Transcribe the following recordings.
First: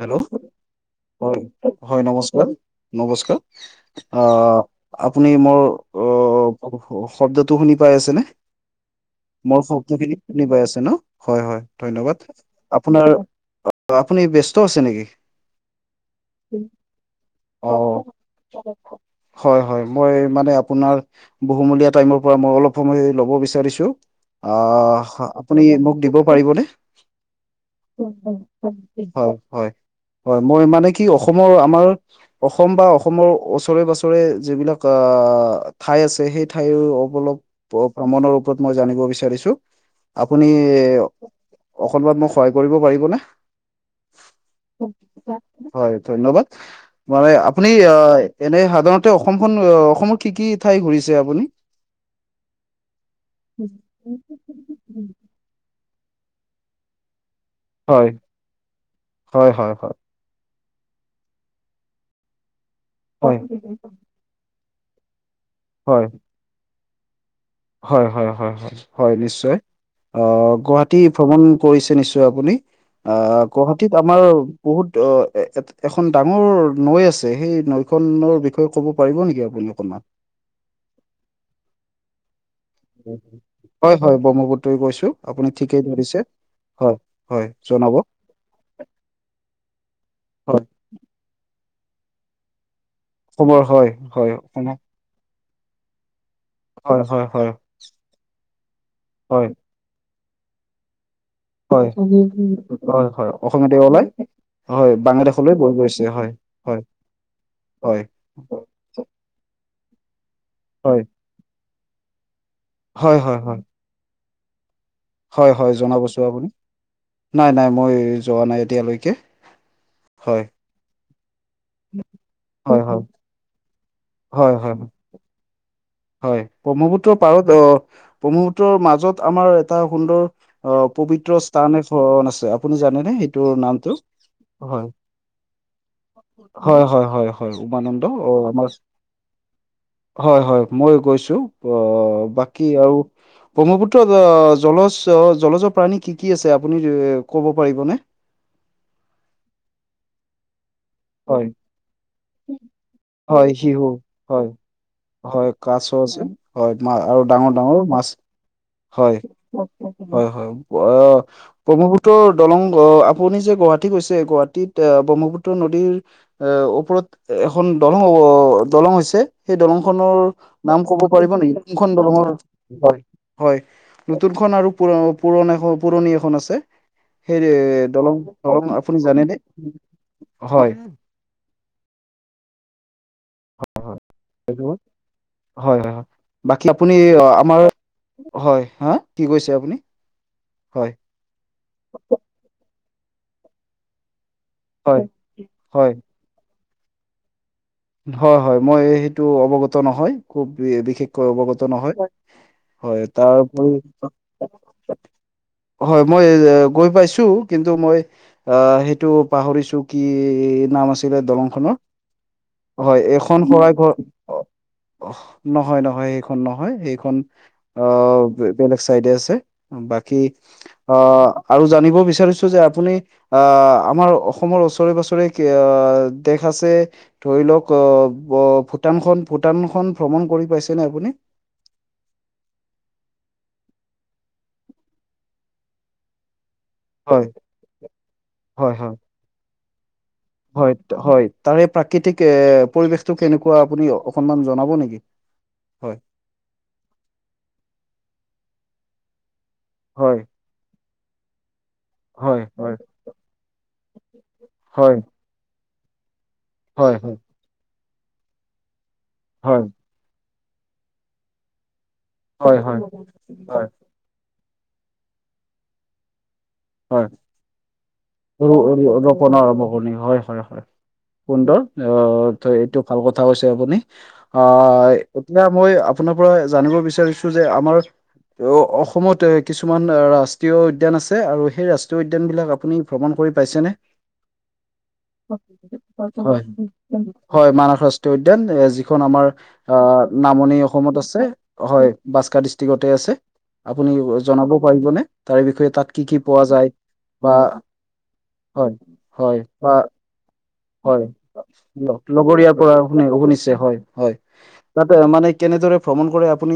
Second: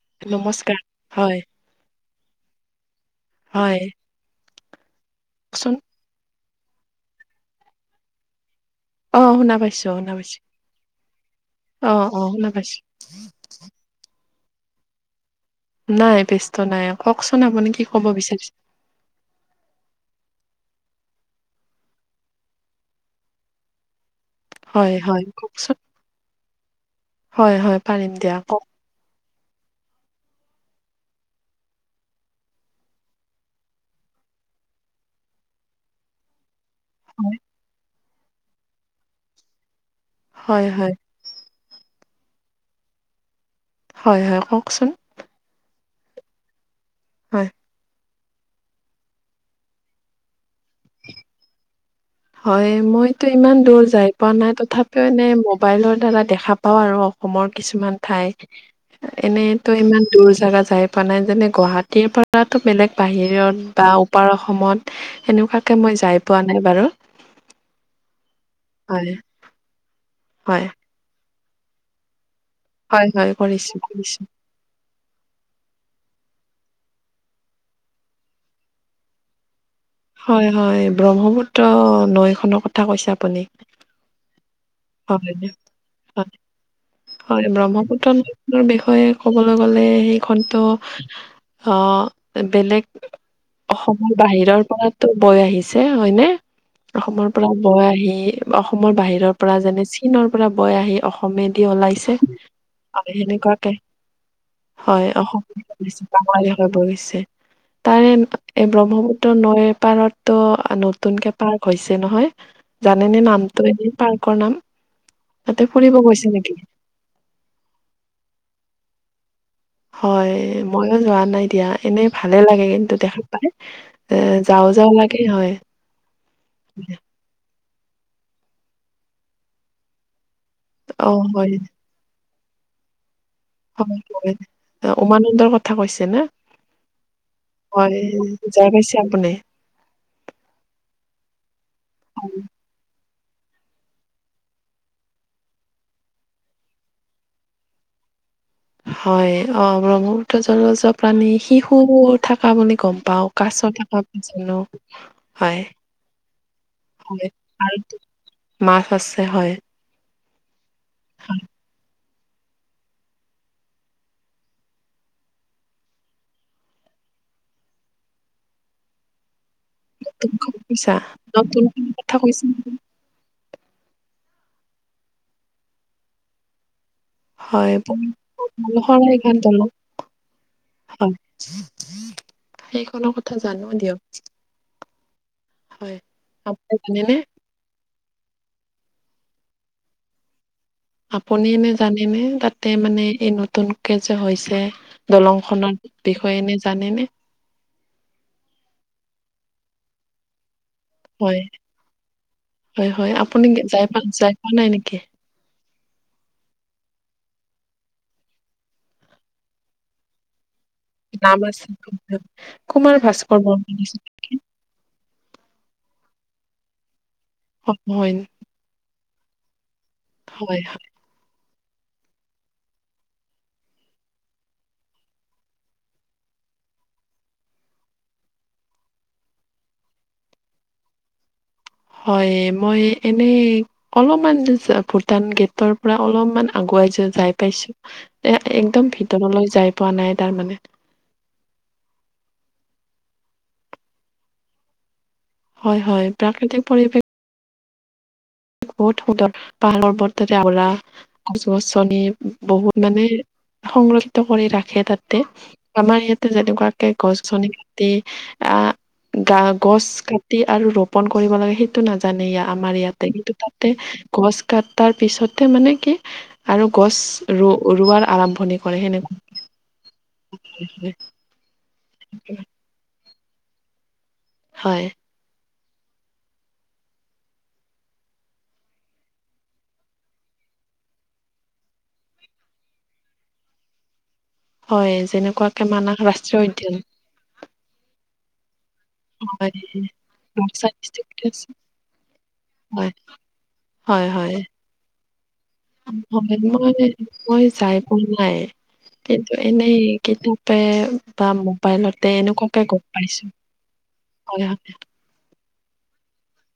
Hello হয়, হয় নমস্কাৰ নমস্কাৰ হয়, আ আপুনি মোৰ কওকচোন। অ' শব্দটো শুনি পাই আছেনে? অ শুনা মোৰ পাইছো, শুনা শব্দখিনি পাইছো। শুনি পাই আছে ন' হয় হয় অ ধন্যবাদ অ শুনা পাইছো। আপোনাৰ আপুনি ব্যস্ত আছে নেকি? নাই ব্যস্তু নাই, কওঁকচোন আপুনি অ কি ক'ব বিচাৰিছে। হয়, হয়, মই মানে আপোনাৰ বহুমূলীয়া টাইমৰ পৰা মই অলপ সময় ল'ব বিচাৰিছো। আ হয়, হয়, আপুনি কওকচোন। মোক দিব পাৰিবনে? হয়, হয়, পাৰিম দিয়া। কওক। হয়, হয়, হয়, মই মানে কি অসমৰ আমাৰ অসম বা অসমৰ ওচৰে পাচৰে যিবিলাক আ, ঠাই আছে সেই ঠাই অলপ প, মনৰ ওপৰত মই জানিব বিচাৰিছো। আপুনি হয়, হয়, অকনমান মোক সহায় কৰিব পাৰিবনে? হয়, হয় কওঁকচোন। হয় ধন্যবাদ মানে হয়। আপুনি আ এনে সাধাৰণতে অসমখন অসমৰ কি কি ঠাই ঘূৰিছে আপুনি? হয় মইতো ইমান দূৰ যায় পোৱা নাই, তথাপিও এনেই মোবাইলৰ দ্বাৰা দেখা পাওঁ আৰু। অসমৰ কিছুমান হয় ঠাই, হয় হয় এনেতো ইমান দূৰ জাগা যায় পোৱা নাই, যেনে গুৱাহাটীৰ পৰাতো বেলেগ হয় বাহিৰত বা পাৰ অসমত সেনেকুৱাকে মই হয় হয় যাই পোৱা নাই বাৰু। হয়, হয়, হয়, হয়, হয়, নিশ্চয় অ হয়। গুৱাহাটী ভ্ৰমণ কৰিছে নিশ্চয় আপুনি? হয়, আ হয়, কৰিছোঁ, গুৱাহাটীত আমাৰ কৰিছোঁ। বহুত অ', এ এখন ডাঙৰ নৈ আছে, সেই নৈখনৰ বিষয়ে ক'ব পাৰিব নেকি আপুনি অকণমান। হয়, হয় ব্ৰহ্মপুত্ৰ নৈ খনৰ ক হয়, হয় ব্ৰহ্মপুত্ৰই কৈছো হয়, আপুনি ঠিকেই ধৰিছে। হয়, হয় ব্ৰহ্মপুত্ৰ নদীখনৰ বিষয়ে ক'বলে গলে সেইখন ত হয় আ বেলেগ হয় অসমৰ হয় বাহিৰৰ অসমৰ তো বৈ আহিছে হয় নে। হয় হয় অসমৰ পৰা হয় বৈ আহি অসমৰ বাহিৰৰ হয় পৰা যেনে চীনৰ পৰা বৈ আহি অসম কমেদি হয় ওলাইছে হয় আৰু হয় সেনেকুৱাকে। অসমতে ওলাই হয়, অসম বাংলাদেশলৈ বৈ বেছি গৈছে হয় ডাঙৰ হৈ হয় পৰি গৈছে হয় তাৰে এ ব্ৰহ্মপুত্ৰ ত' নৈৰ পাৰত ত হয় নতুনকে পাৰ্ক হৈছে নহয় হয় জানেনে হয় হয় নামটো এনে? পাৰ্কৰ নাম হয় হয় তাতে ফুৰিব জনাবচোন গৈছে আপুনি নেকি? নাই নাই মই যোৱা নাই এতিয়ালৈকে। হয় মইও যোৱা নাই দিয়া। এনেই ভালে লাগে হয় কিন্তু হয় দেখা পায় এ হয় যাওঁ হয় যাওঁ লাগে হয়। হয় ব্ৰহ্মপুত্ৰৰ পাৰত অ ব্ৰহ্মপুত্ৰৰ মাজত আমাৰ এটা সুন্দৰ অ', পবিত্ৰ স্থান এখন আছে আপুনি জানেনে? সেইটোৰ নামটো? হয়, হয় হয় উমানন্দৰ কথা কৈছে নে'? হয়, হয়, হয়, হয় উমানন্দ অ', যাই আমাৰ পাইছে আপুনি হয়, হয়, মই গৈছো আ বাকী আৰু ব্ৰহ্মপুত্ৰত জলজ জলচৰ প্ৰাণী কি কি আছে, আপুনি ক'ব পাৰিবনে? হয় অ', ব্ৰহ্মপুত্ৰ জলজক প্ৰাণী হয় শিশু থকা বুলি গম পাওঁ, হয় কাছ শিহু থকা বুলি জনো হয়। চব আছে? হয় মা আৰু হয় ডাঙৰ আৰু ডাঙৰ মাছ মাছ আছে হয়। হয় হয়। অ' [unintelligible] ত' দলংগ আপুনি যে গুৱাহাটী গৈছে গুৱাহাটীত ব্ৰহ্মপুত্ৰ ন টিৰ এ, ওপৰত এখন দলং হ'ব, দলং হৈছে? সেই দলংখনৰ তুমি গম নাম পাইছা ক'ব পাৰিব নেকি নতুনখন কোনখন কথা দলঙৰ কৈছা হয়? হয়, নতুনখন আৰু পুৰ-পুৰণা-পুৰণি এখন আছে। সেইযে হয় দলং দলং আপুনি শৰাই ঘাট জানেনে? দলং হয়। সেইখনৰ ক [unintelligible] হয় হয় হয়। বাকী আপুনি আমাৰ হয় হা, কি কৈছে আপুনি? হয় আপুনি এনে জানেনেে তাতে মানে এই নতুনকে যে হৈছে হয় দলংখনৰ হয় বিষয়ে এনে জানেনে? হয় হয় মই সেইটো অৱগত নহয়, খুব বিশেষ ক হয় অৱগত নহয়। হয় আপুনি তাৰোপৰি যাই পা যাই পোৱা নাই নেকি হয় মই গৈ পাইছোঁ কিন্তু মই অ' সেইটো পাহৰিছোঁ কি নাম আছ নাম আছে। কুমাৰ হয় ভাস্কৰ এইখন সৰাই বৰ্মন ঘৰ, নহয় নহয় সেইখন নহয়। সেইখন [unintelligible] গৈ বেলেগ চাইডে আছে বাকী, হয়। অ' আৰু জানিব বিচাৰিছোঁ যে আপুনি আ, আমাৰ অসমৰ ওচৰে পাজৰে কি আ, দেশ আছে ধৰি লওঁক ক, ব, ভূটানখন ভূটানখন ভ্ৰমণ কৰি পাইছেনে আপুনি? হয়, মই এনেই অলপমান ভূটান গেটৰ পৰা অলপমান আগুৱাই হয় যাই পাইছোঁ। তে হয় হয় একদম ভিতৰলৈ যাই পোৱা নাই তাৰমানে। হয় হয় তাৰে এই প্ৰাকৃতিক এ, পৰিবেশটো কেনেকুৱা আপুনি অকনমান জনাব নেকি? হয় হয়, প্ৰাকৃতিক পৰিৱেশ বহুত সুন্দৰ, পাহাৰ হয় পৰ্বতেৰে আৱৰা। গছ গছনি হয় বহুত হয় মানে সংৰক্ষিত কৰি ৰাখে হয় তাতে, আমাৰ ইয়াত যেনেকুৱাকে হয় হয় গছ গনি টি আ, গা হয় গছ কা টি আৰু ৰোপন কৰিব লাগে সেইটো নাজানে ইয়া হয় আমাৰ ইয়াতে কি হয় গছ কাটাৰ পিছতে মানে কি আৰু গছ হয় ৰ-ৰোৱাৰ ৰু আৰম্ভণি ৰু কৰে ৰোপণ আৰম্ভ কৰি হয় হয় হয় সেনেকুৱা। সুন্দৰ আ, এইটো ভাল কথা কৈছে আপুনি। আ হয় এতিয়া মই আপোনাৰ পৰা জানিব বিচাৰিছো যে আমাৰ অ-অসমত এ, কিছুমান ৰাষ্ট্ৰীয় উদ্যান আছে আৰু সেই ৰাষ্ট্ৰীয় উদ্যানবিলাক আপুনি ভ্ৰমণ কৰি পাইছেনে? হয় যেনেকুৱাকে মানাহ ৰাষ্ট্ৰীয় হয় উদ্যান হয় মানস ৰাষ্ট্ৰীয় উদ্যান এ, যি খন আমাৰ আ, নামনি অসমত আছে, হয় বাস্কা ডিষ্ট্ৰিকতে আছে। হয় আপুনি হয় হয় জনাব পাৰিবনে তাৰে বিষয়ে তাত কি কি হয়, পোৱা যায় মই বা মই যাই পোৱা নাই। হয়, কিন্তু হয় বা [unintelligible] হয় মোবাইলতে লগৰীয়াৰ এনেকুৱাকে পৰা গম পাইছো। শুনি-শুনিছে হয় হয়, তাত মানে কেনেদৰে ভ্ৰমণ কৰে আপুনি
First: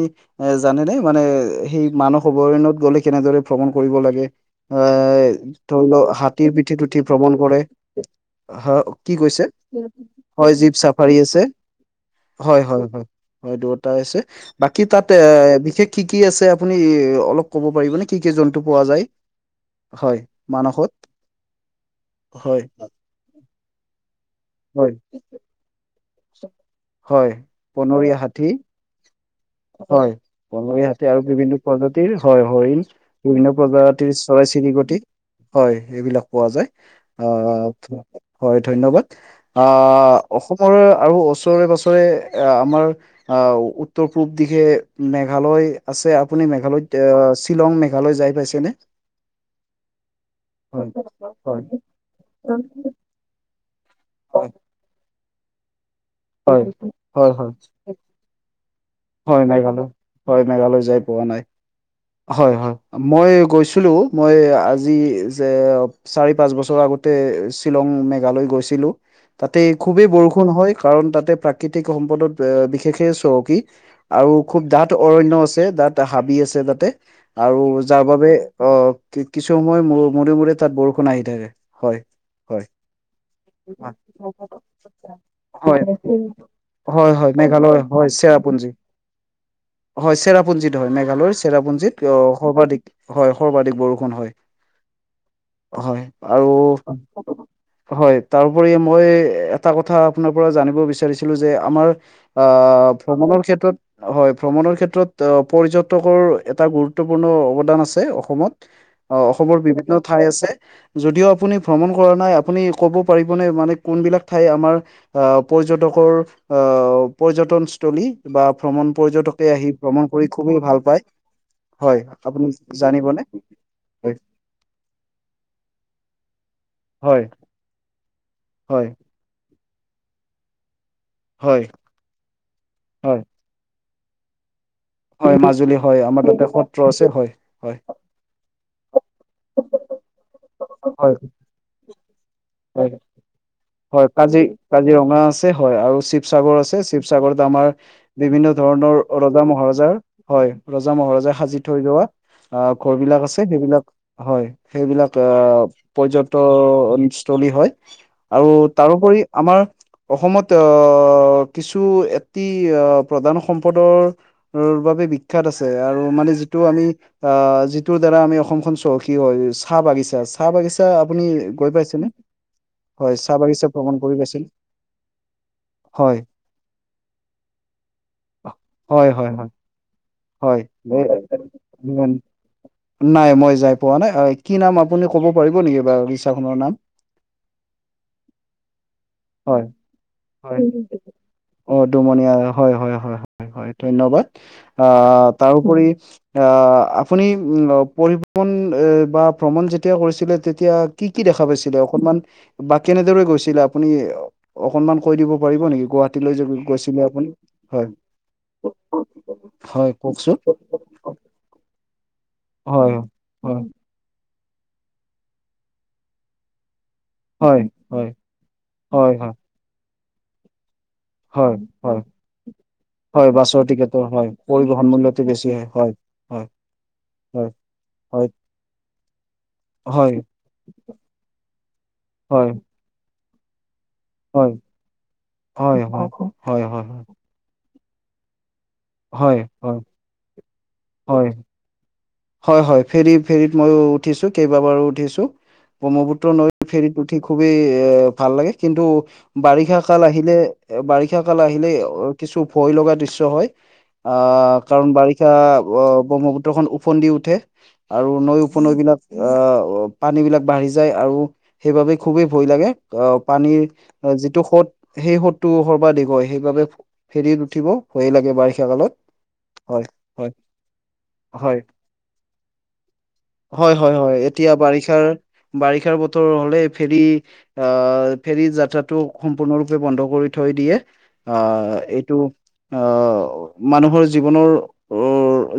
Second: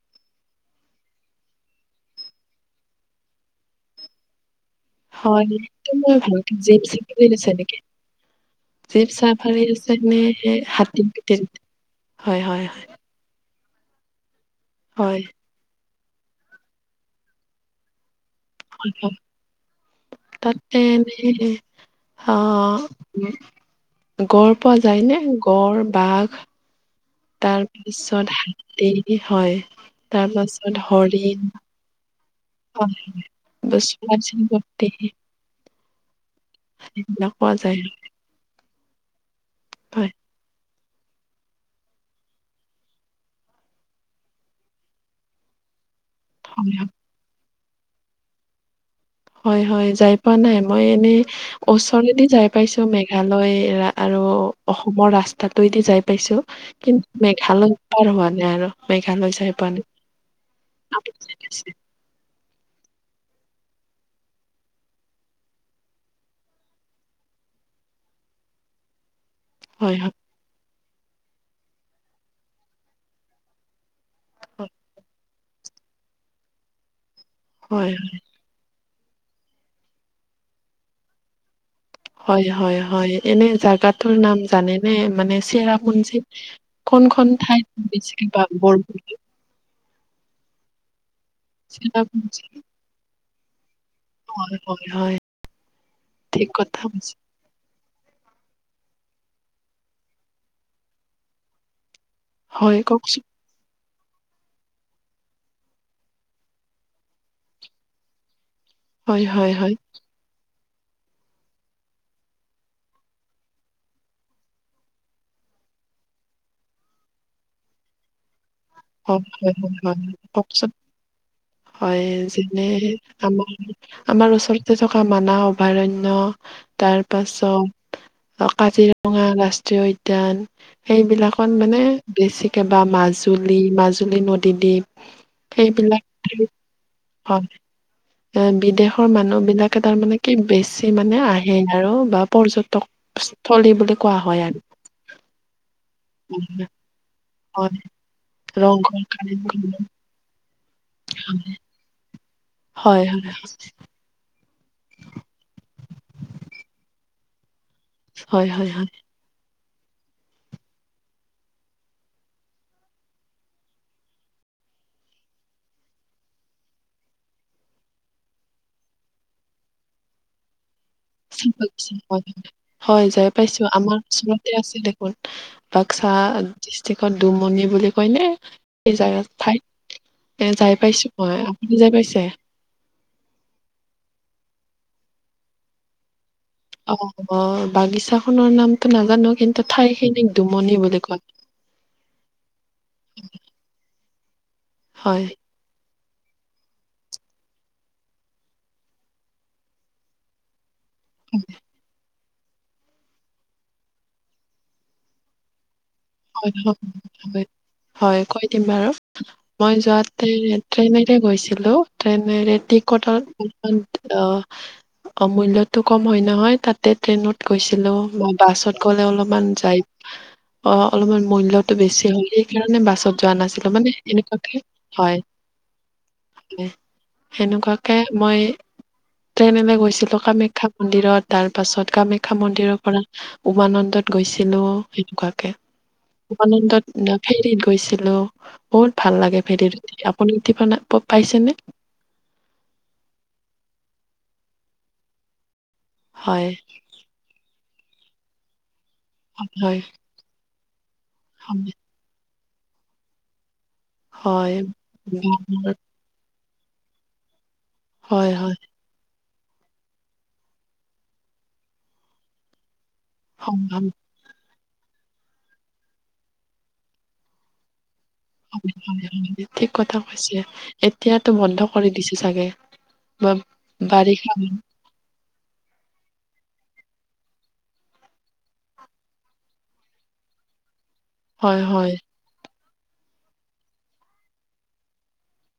এ জানেনে মানে সেই মানস অভয়ণত গ'লে, কেনেদৰে ভ্ৰমণ কৰিব লাগে? এ হয়, ধৰি সেইটো লওঁক, মই হাতীৰ ভালকে পিঠিত জীপ উঠি চাফাৰী ভ্ৰমণ আছে কৰে, নেকি? হা জীপ কি কৈছে, চাফাৰী আছে নে হয় জীপ হাতী চাফাৰী আছে, হয় হয় হয়। হ'য় দুয়টাই আছে, বাকী তাত এ হয়। বিশেষ কি কি আছে, আপুনি অলপ ক'ব পাৰিব নে, কি কি জন্তু পোৱা যায়। হয় তাতে মানসত এনে হেৰি হয় আহ উম, গড় পোৱা হয় যায় নে গড়, বাঘ। [inaudible] হয় বনৰীয়া তাৰপিছত হাতী, হয়। হয়, তাৰপাছত বনৰীয়া হাতী, আৰু হৰিণ বিভিন্ন প্ৰজাতিৰ হয় হৰিণ, হৰিন প্ৰজাতিৰ, চৰাই চিৰিকটি। হয়, এইবিলাক পোৱা যায়, আ এইবিলাক পোৱা যায় হয়, ধন্যবাদ, আ হয়, অসমৰ আৰু বছৰে বছৰে আমাৰ আ উত্তৰ পূব দিশে মেঘালয় আছে, আপুনি হয়। মেঘালয়ত এ শ্বিলং, মেঘালয় যাই পাইছেনে? হয়, হয় যাই পোৱা নাই মই হয় এনে, হয় ওচৰেদি যাই পাইছোঁ, মেঘালয়, ৰা আৰু, হয় অসমৰ ৰাস্তাটোৱেদি যাই পাইছোঁ, হয় কিন্তু হয় হয় মেঘালয়ত পাৰ হোৱা নাই আৰু। মেঘালয় হয় যাই পোৱা নাই। মেঘালয়, হয় মেঘালয় যাই আপুনি পোৱা নাই। পাইছে? হয়, হয়, মই গৈছিলোঁ, মই আজি যে চাৰি, পাঁচ বছৰ আগতে শ্বিলং মেঘালয় গৈছিলোঁ। তাতে হয়, খুবেই হয়, বৰষুণ হয়, কাৰণ তাতে প্ৰাকৃতিক সম্পদত বিশেষে চহকী। আৰু খুব ডাঠ অৰণ্য আছে, ডাঠ হাবি আছে তাতে, আৰু হয়, যাৰ বাবে অ', কিছো সময়ৰ মূৰে মূৰে তাত বৰষুণ আহি থাকে, হয়। হয় [inaudible] এনে জাগাটোৰ নাম জানেনে? মানে হয়। চেৰাপুঞ্জীত হয়, কোনখন হয়, ঠাইত মেঘালয় হয় বেছিকে চেৰাপু বা- ঞ্জি, বৰষুণ হয়, চেৰাপুঞ্জিত হয়, মেঘালয়ৰ চেৰাপুঞ্জিত আ চেৰাপুঞ্জী সৰ্বাধিক হয়, সৰ্বাধিক বৰষুণ হয়, হয়, হয়, হয়, ঠিক আৰু কথা কৈছে। হয়, তাৰ উপৰি মই এটা কথা আপোনাৰ পৰা জানিব বিচাৰিছিলো যে, আমাৰ আ হয়, কওকচোন। ভ্ৰমণৰ ক্ষেত্ৰত হয়, ভ্ৰমণৰ ক্ষেত্ৰত পৰ্যটকৰ এটা গুৰুত্বপূৰ্ণ অৱদান আছে অসমত অ', হয়, হয়, অসমৰ হয়, বিভিন্ন ঠাই আছে। যদিও আপুনি ভ্ৰমণ কৰা নাই, আপুনি ক'ব পাৰিবনে মানে, কোনবিলাক ঠাই আমাৰ আ পৰ্যটকৰ আ পৰ্যটকস্থলী বা ভ্ৰমণ হয়, পৰ্যটকে হয়, আহি, হয়, হয়, ভ্ৰমণ কৰি খুবেই কওকচোন। ভাল পায়। হয়, আপুনি জানিবনে? আমাৰ হয় আমাৰ ওচৰতে থকা মানাহ অভয়াৰণ্য, তাৰ হয় পাছত অ' হয় কাজিৰঙা ৰাষ্ট্ৰীয় উদ্যান সেইবিলাকত হয় মানে বেছিকে বা হয় মাজুলী, মাজুলী নদীদ্বীপ। হয়, মাজুলী হয়, সেইবিলাক আমাৰ তাতে ঠাইত সত্ৰ আছে, হয়, হয়। এ বিদেশৰ মানুহবিলাকে তাৰমানে কি, বেছি হয় মানে আহে আৰু বা হয়। পৰ্যটকস্থলী বুলি হয় কোৱা কাজি হয় আৰু কাজিৰঙা আছে, হয়, আৰু শিৱসাগৰ আছে, শিৱ শিৱসাগৰত আমাৰ, হয় বিভিন্ন ধৰণৰ ৰংঘৰ কাৰেংঘৰ ৰজা-মহাৰজা, হয়, ৰজা-মহাৰজা সাজি থৈ যোৱা আ হয় ঘৰবিলাক হয় আছে, সেইবিলাক হয়, সেইবিলাক আ পৰ্যটকস্থলী হয়। হয় আৰু হয় হয় তাৰ উপৰি আমাৰ অসমত অ' কিছু এটি অ' প্ৰধান সম্পদৰ ৰ বাবে বিখ্যাত আছে আৰু মানে যিটো আমি আ যিটোৰদ্বাৰা আমি অসমখন চহকী হয়। চাহ বাগিছা, চাহ বাগিচা আপুনি গৈ পাইছেনে? হয় যাই চাহ বাগিচা পাইছোঁ। ভ্ৰমণ আমাৰ কৰি পাইছিল ওচৰতে আছে দেখোন। বাক্সা হয় ডিষ্ট্ৰিকত দুমনি বুলি কয়নে? সেই হয় জাগাৰ হয় হয় ঠাইত এ হয় যাই পাইছো মই। আপুনি যাই পাইছে? নাই মই যাই পোৱা নাই। এ কি নাম, আপুনি ক'ব পাৰিব নেকি বাৰু বাগিচাখনৰ নাম? অ', অ' বাগিচাখনৰ নামটো নাজানো। হয় কিন্তু ঠাইখিনিক হয় দুমনি বুলি কয়। অ' দুমনীয়া হয়, হয়, হয়, হয়, হয় ধন্যবাদ। আ হয় তাৰোপৰি আ আপুনি উম পৰিভ্ৰমণ এ বা ভ্ৰমণ যেতিয়া কৰিছিলে, তেতিয়া কি কি দেখা পাইছিলে? অকনমান বা কেনেদৰে গৈছিলে আপুনি অকনমান কৈ দিব পাৰিব নেকি গুৱাহা হয় [unintelligible] হয় গৈছিলে, আপুনি হয়। কৈ দিম বাৰু মই হয় যোৱাতে কওকচোন ট্ৰেইনেৰে গৈছিলো, ট্ৰেইনেৰে হয় টিকটৰ হয় [unintelligible] অ', অ' মূল্যটো কম হয়, নহয় তাত। তাতে ট্ৰেইনত হয় গৈছিলো, হয় ম, বাছত গ'লে হয় হয় অলপমান যাই অ'। অলপমান মুল্যটো বেছি হয়, সেইকাৰণে বাছত হয় যোৱা বাছৰ নাছিলো মানে টিকেটৰ হয় এনেকুৱাকে পৰিবহন হয়। মূল্যটো বেছি হয় হয় হয় সেনেকুৱাকে, হয় মই ট্ৰেইনেৰে গৈছিলো হয় কামাখ্যা মন্দিৰত, তাৰ পাছত কামাখ্যা হয় মন্দিৰৰ পৰা উমানন্দত হয় গৈছিলো, সেনেকুৱাকে হয়, হয়। হয় হয় হয় উমানন্দত, ফেৰিত গৈছিলো। বহুত ভাল হয় লাগে হয় ফেৰিত উঠি, আপুনি উঠি হয় পাইছেনে? হয়, হয় ফেৰী ফেৰীত মই উঠিছো, কেইবাবাৰো উঠিছো, ব্ৰহ্মপুত্ৰ হয় নৈ ফেৰীত উঠি খুবেই এ ভাল লাগে। কিন্তু হয় বাৰিষাকাল আহিলে এ বাৰিষা কাল হয় আহিলেই কিছু ভয় লগা দৃশ্য হয়। হয় আহ, কাৰণ বাৰিষা বাঁহৰ ব্ৰহ্মপুত্ৰখন ওফন্দি উঠে। আৰু হয় নৈ, হয় উপনৈবিলাক আহ পানী বিলাক বাঢ়ি যায় আৰু সেইবাবে খুবেই ভয় লাগে। অ' সংগম পানীৰ যিটো সোঁত সেই সোঁতটো সৰ্বাধিক হয়, সেইবাবে ফেৰিত উঠিব ভয়েই লাগে, বা হয়, হয়, হয়, ঠিক কথা কৈছে, এতিয়াতো হয় বন্ধ কৰি দিছে চাগে। বা হয়, হয়, হয়, বাৰিষা এতিয়া বাৰিষাৰ, বাৰিষাৰ বতৰ হ'লে ফেৰী আহ, ফেৰীৰ যাত্ৰাটো সম্পূৰ্ণৰূপে বন্ধ কৰি থৈ দিয়ে। হয় আহ, হয় এইটো আহ, মানুহৰ জীৱনৰ,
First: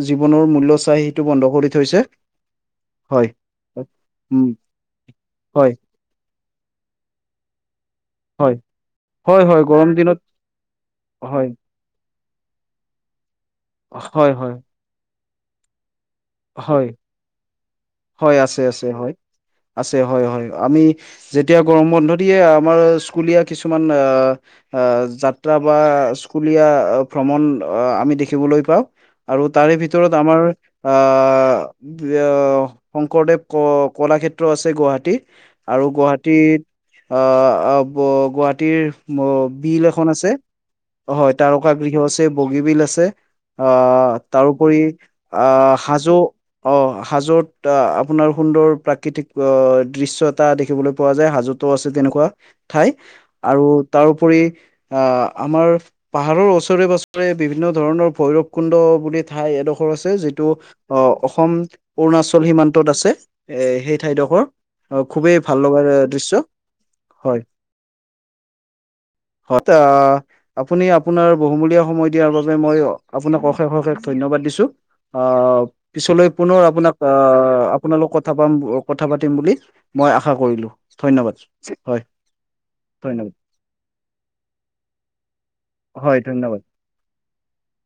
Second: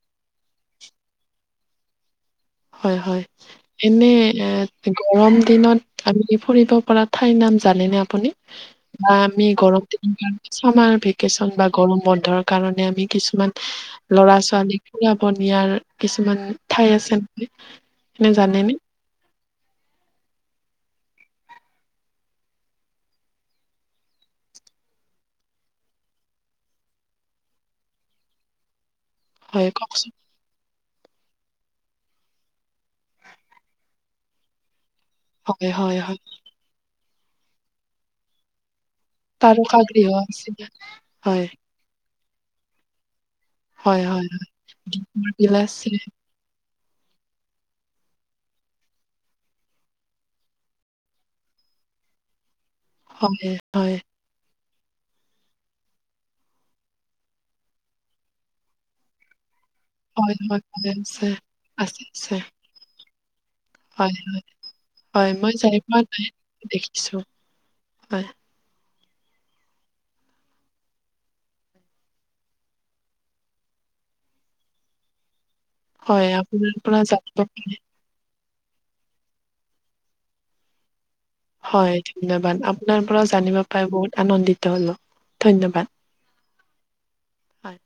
জীৱনৰ মূল্য চাই টো, বন্ধ কৰি থৈছে। হয়, হয়, এনে উম গৰম হয় দিনত আমি ফুৰিব পৰা ঠাইৰ নাম জানেনে আপুনি হয় আপুনি বা হয় আমি হয় গৰম দিনৰ দিনত কাৰণে চামাৰ হয় ভেকেচন বা গৰম বন্ধৰ কাৰণে আমি কিছুমান হয় ল'ৰা, হয় ছোৱালী ফুৰাব নিয়াৰ কিছুমান ঠাই হয় আছেনে? হয়, আছে আছে হয়, আছে হয়, হয়, আমি যেতিয়া গৰম বন্ধ দিয়ে, আমাৰ স্কুলীয়া কিছুমান আহ আহ, যাত্ৰা বা স্কুলীয়া ভ্ৰমণ আহ, আমি দেখিবলৈ পাওঁ। আৰু হয় তাৰে কওকচোন ভিতৰত আমাৰ শংকৰদেৱ ক, কলাক্ষেত্ৰ আছে, গুৱাহাটী। হয় আৰু হয় হয় গুৱাহাটীত আহ, গুৱাহাটীৰ ম, তাৰকা বিল এখন গৃহ আছে, আছিলে হয়, তাৰকা গৃহ আছে, বগী বিল আছে। অ, হয় হয় তাৰো উপৰি আমাৰ বিল আ'। আছে অ, হাজোত আপোনাৰ সুন্দৰ প্ৰাকৃতিক দৃশ্য এটা দেখিবলৈ পোৱা যায়, হাজোত আছে তেনেকুৱা ঠাই, হয় আৰু হয় তাৰউপৰি আহ, আমাৰ পাহাৰৰ ওচৰে, পাজৰে বিভিন্ন ধৰণৰ ভৈৰৱ কুণ্ড বুলি ঠাই এডোখৰ আছে হয় যিটো হয় হয় আহ, আছে অসম আছে আছে অৰুণাচল সীমান্তত আছে, এ, সেই হয় ঠাইডোখৰ অ, হয় খুবেই মই ভাল যাই লগাৰ পোৱা নাই দৃশ্য দেখিছো হয়। হয়। হয়, টা [inaudible] আপুনি আপোনাৰ বহুমূলীয়া সময় দিয়াৰ বাবে মই অশেষ অশেষ ধন্যবাদ দিছোঁ অ, পিছলৈ হয় পুনৰ আপোনাৰ আপোনাক পৰা জানিব আহ, পাৰি আপোনাৰ লগত ক পাম কথা পাতিম বুলি মই আশা কৰিলো ধন্যবাদ। হয় ধন্যবাদ, আপোনাৰ পৰা ধন্যবাদ জানিব পাই বহুত আনন্দিত হলো ধন্যবাদ। হয় ধন্যবাদ। হয়।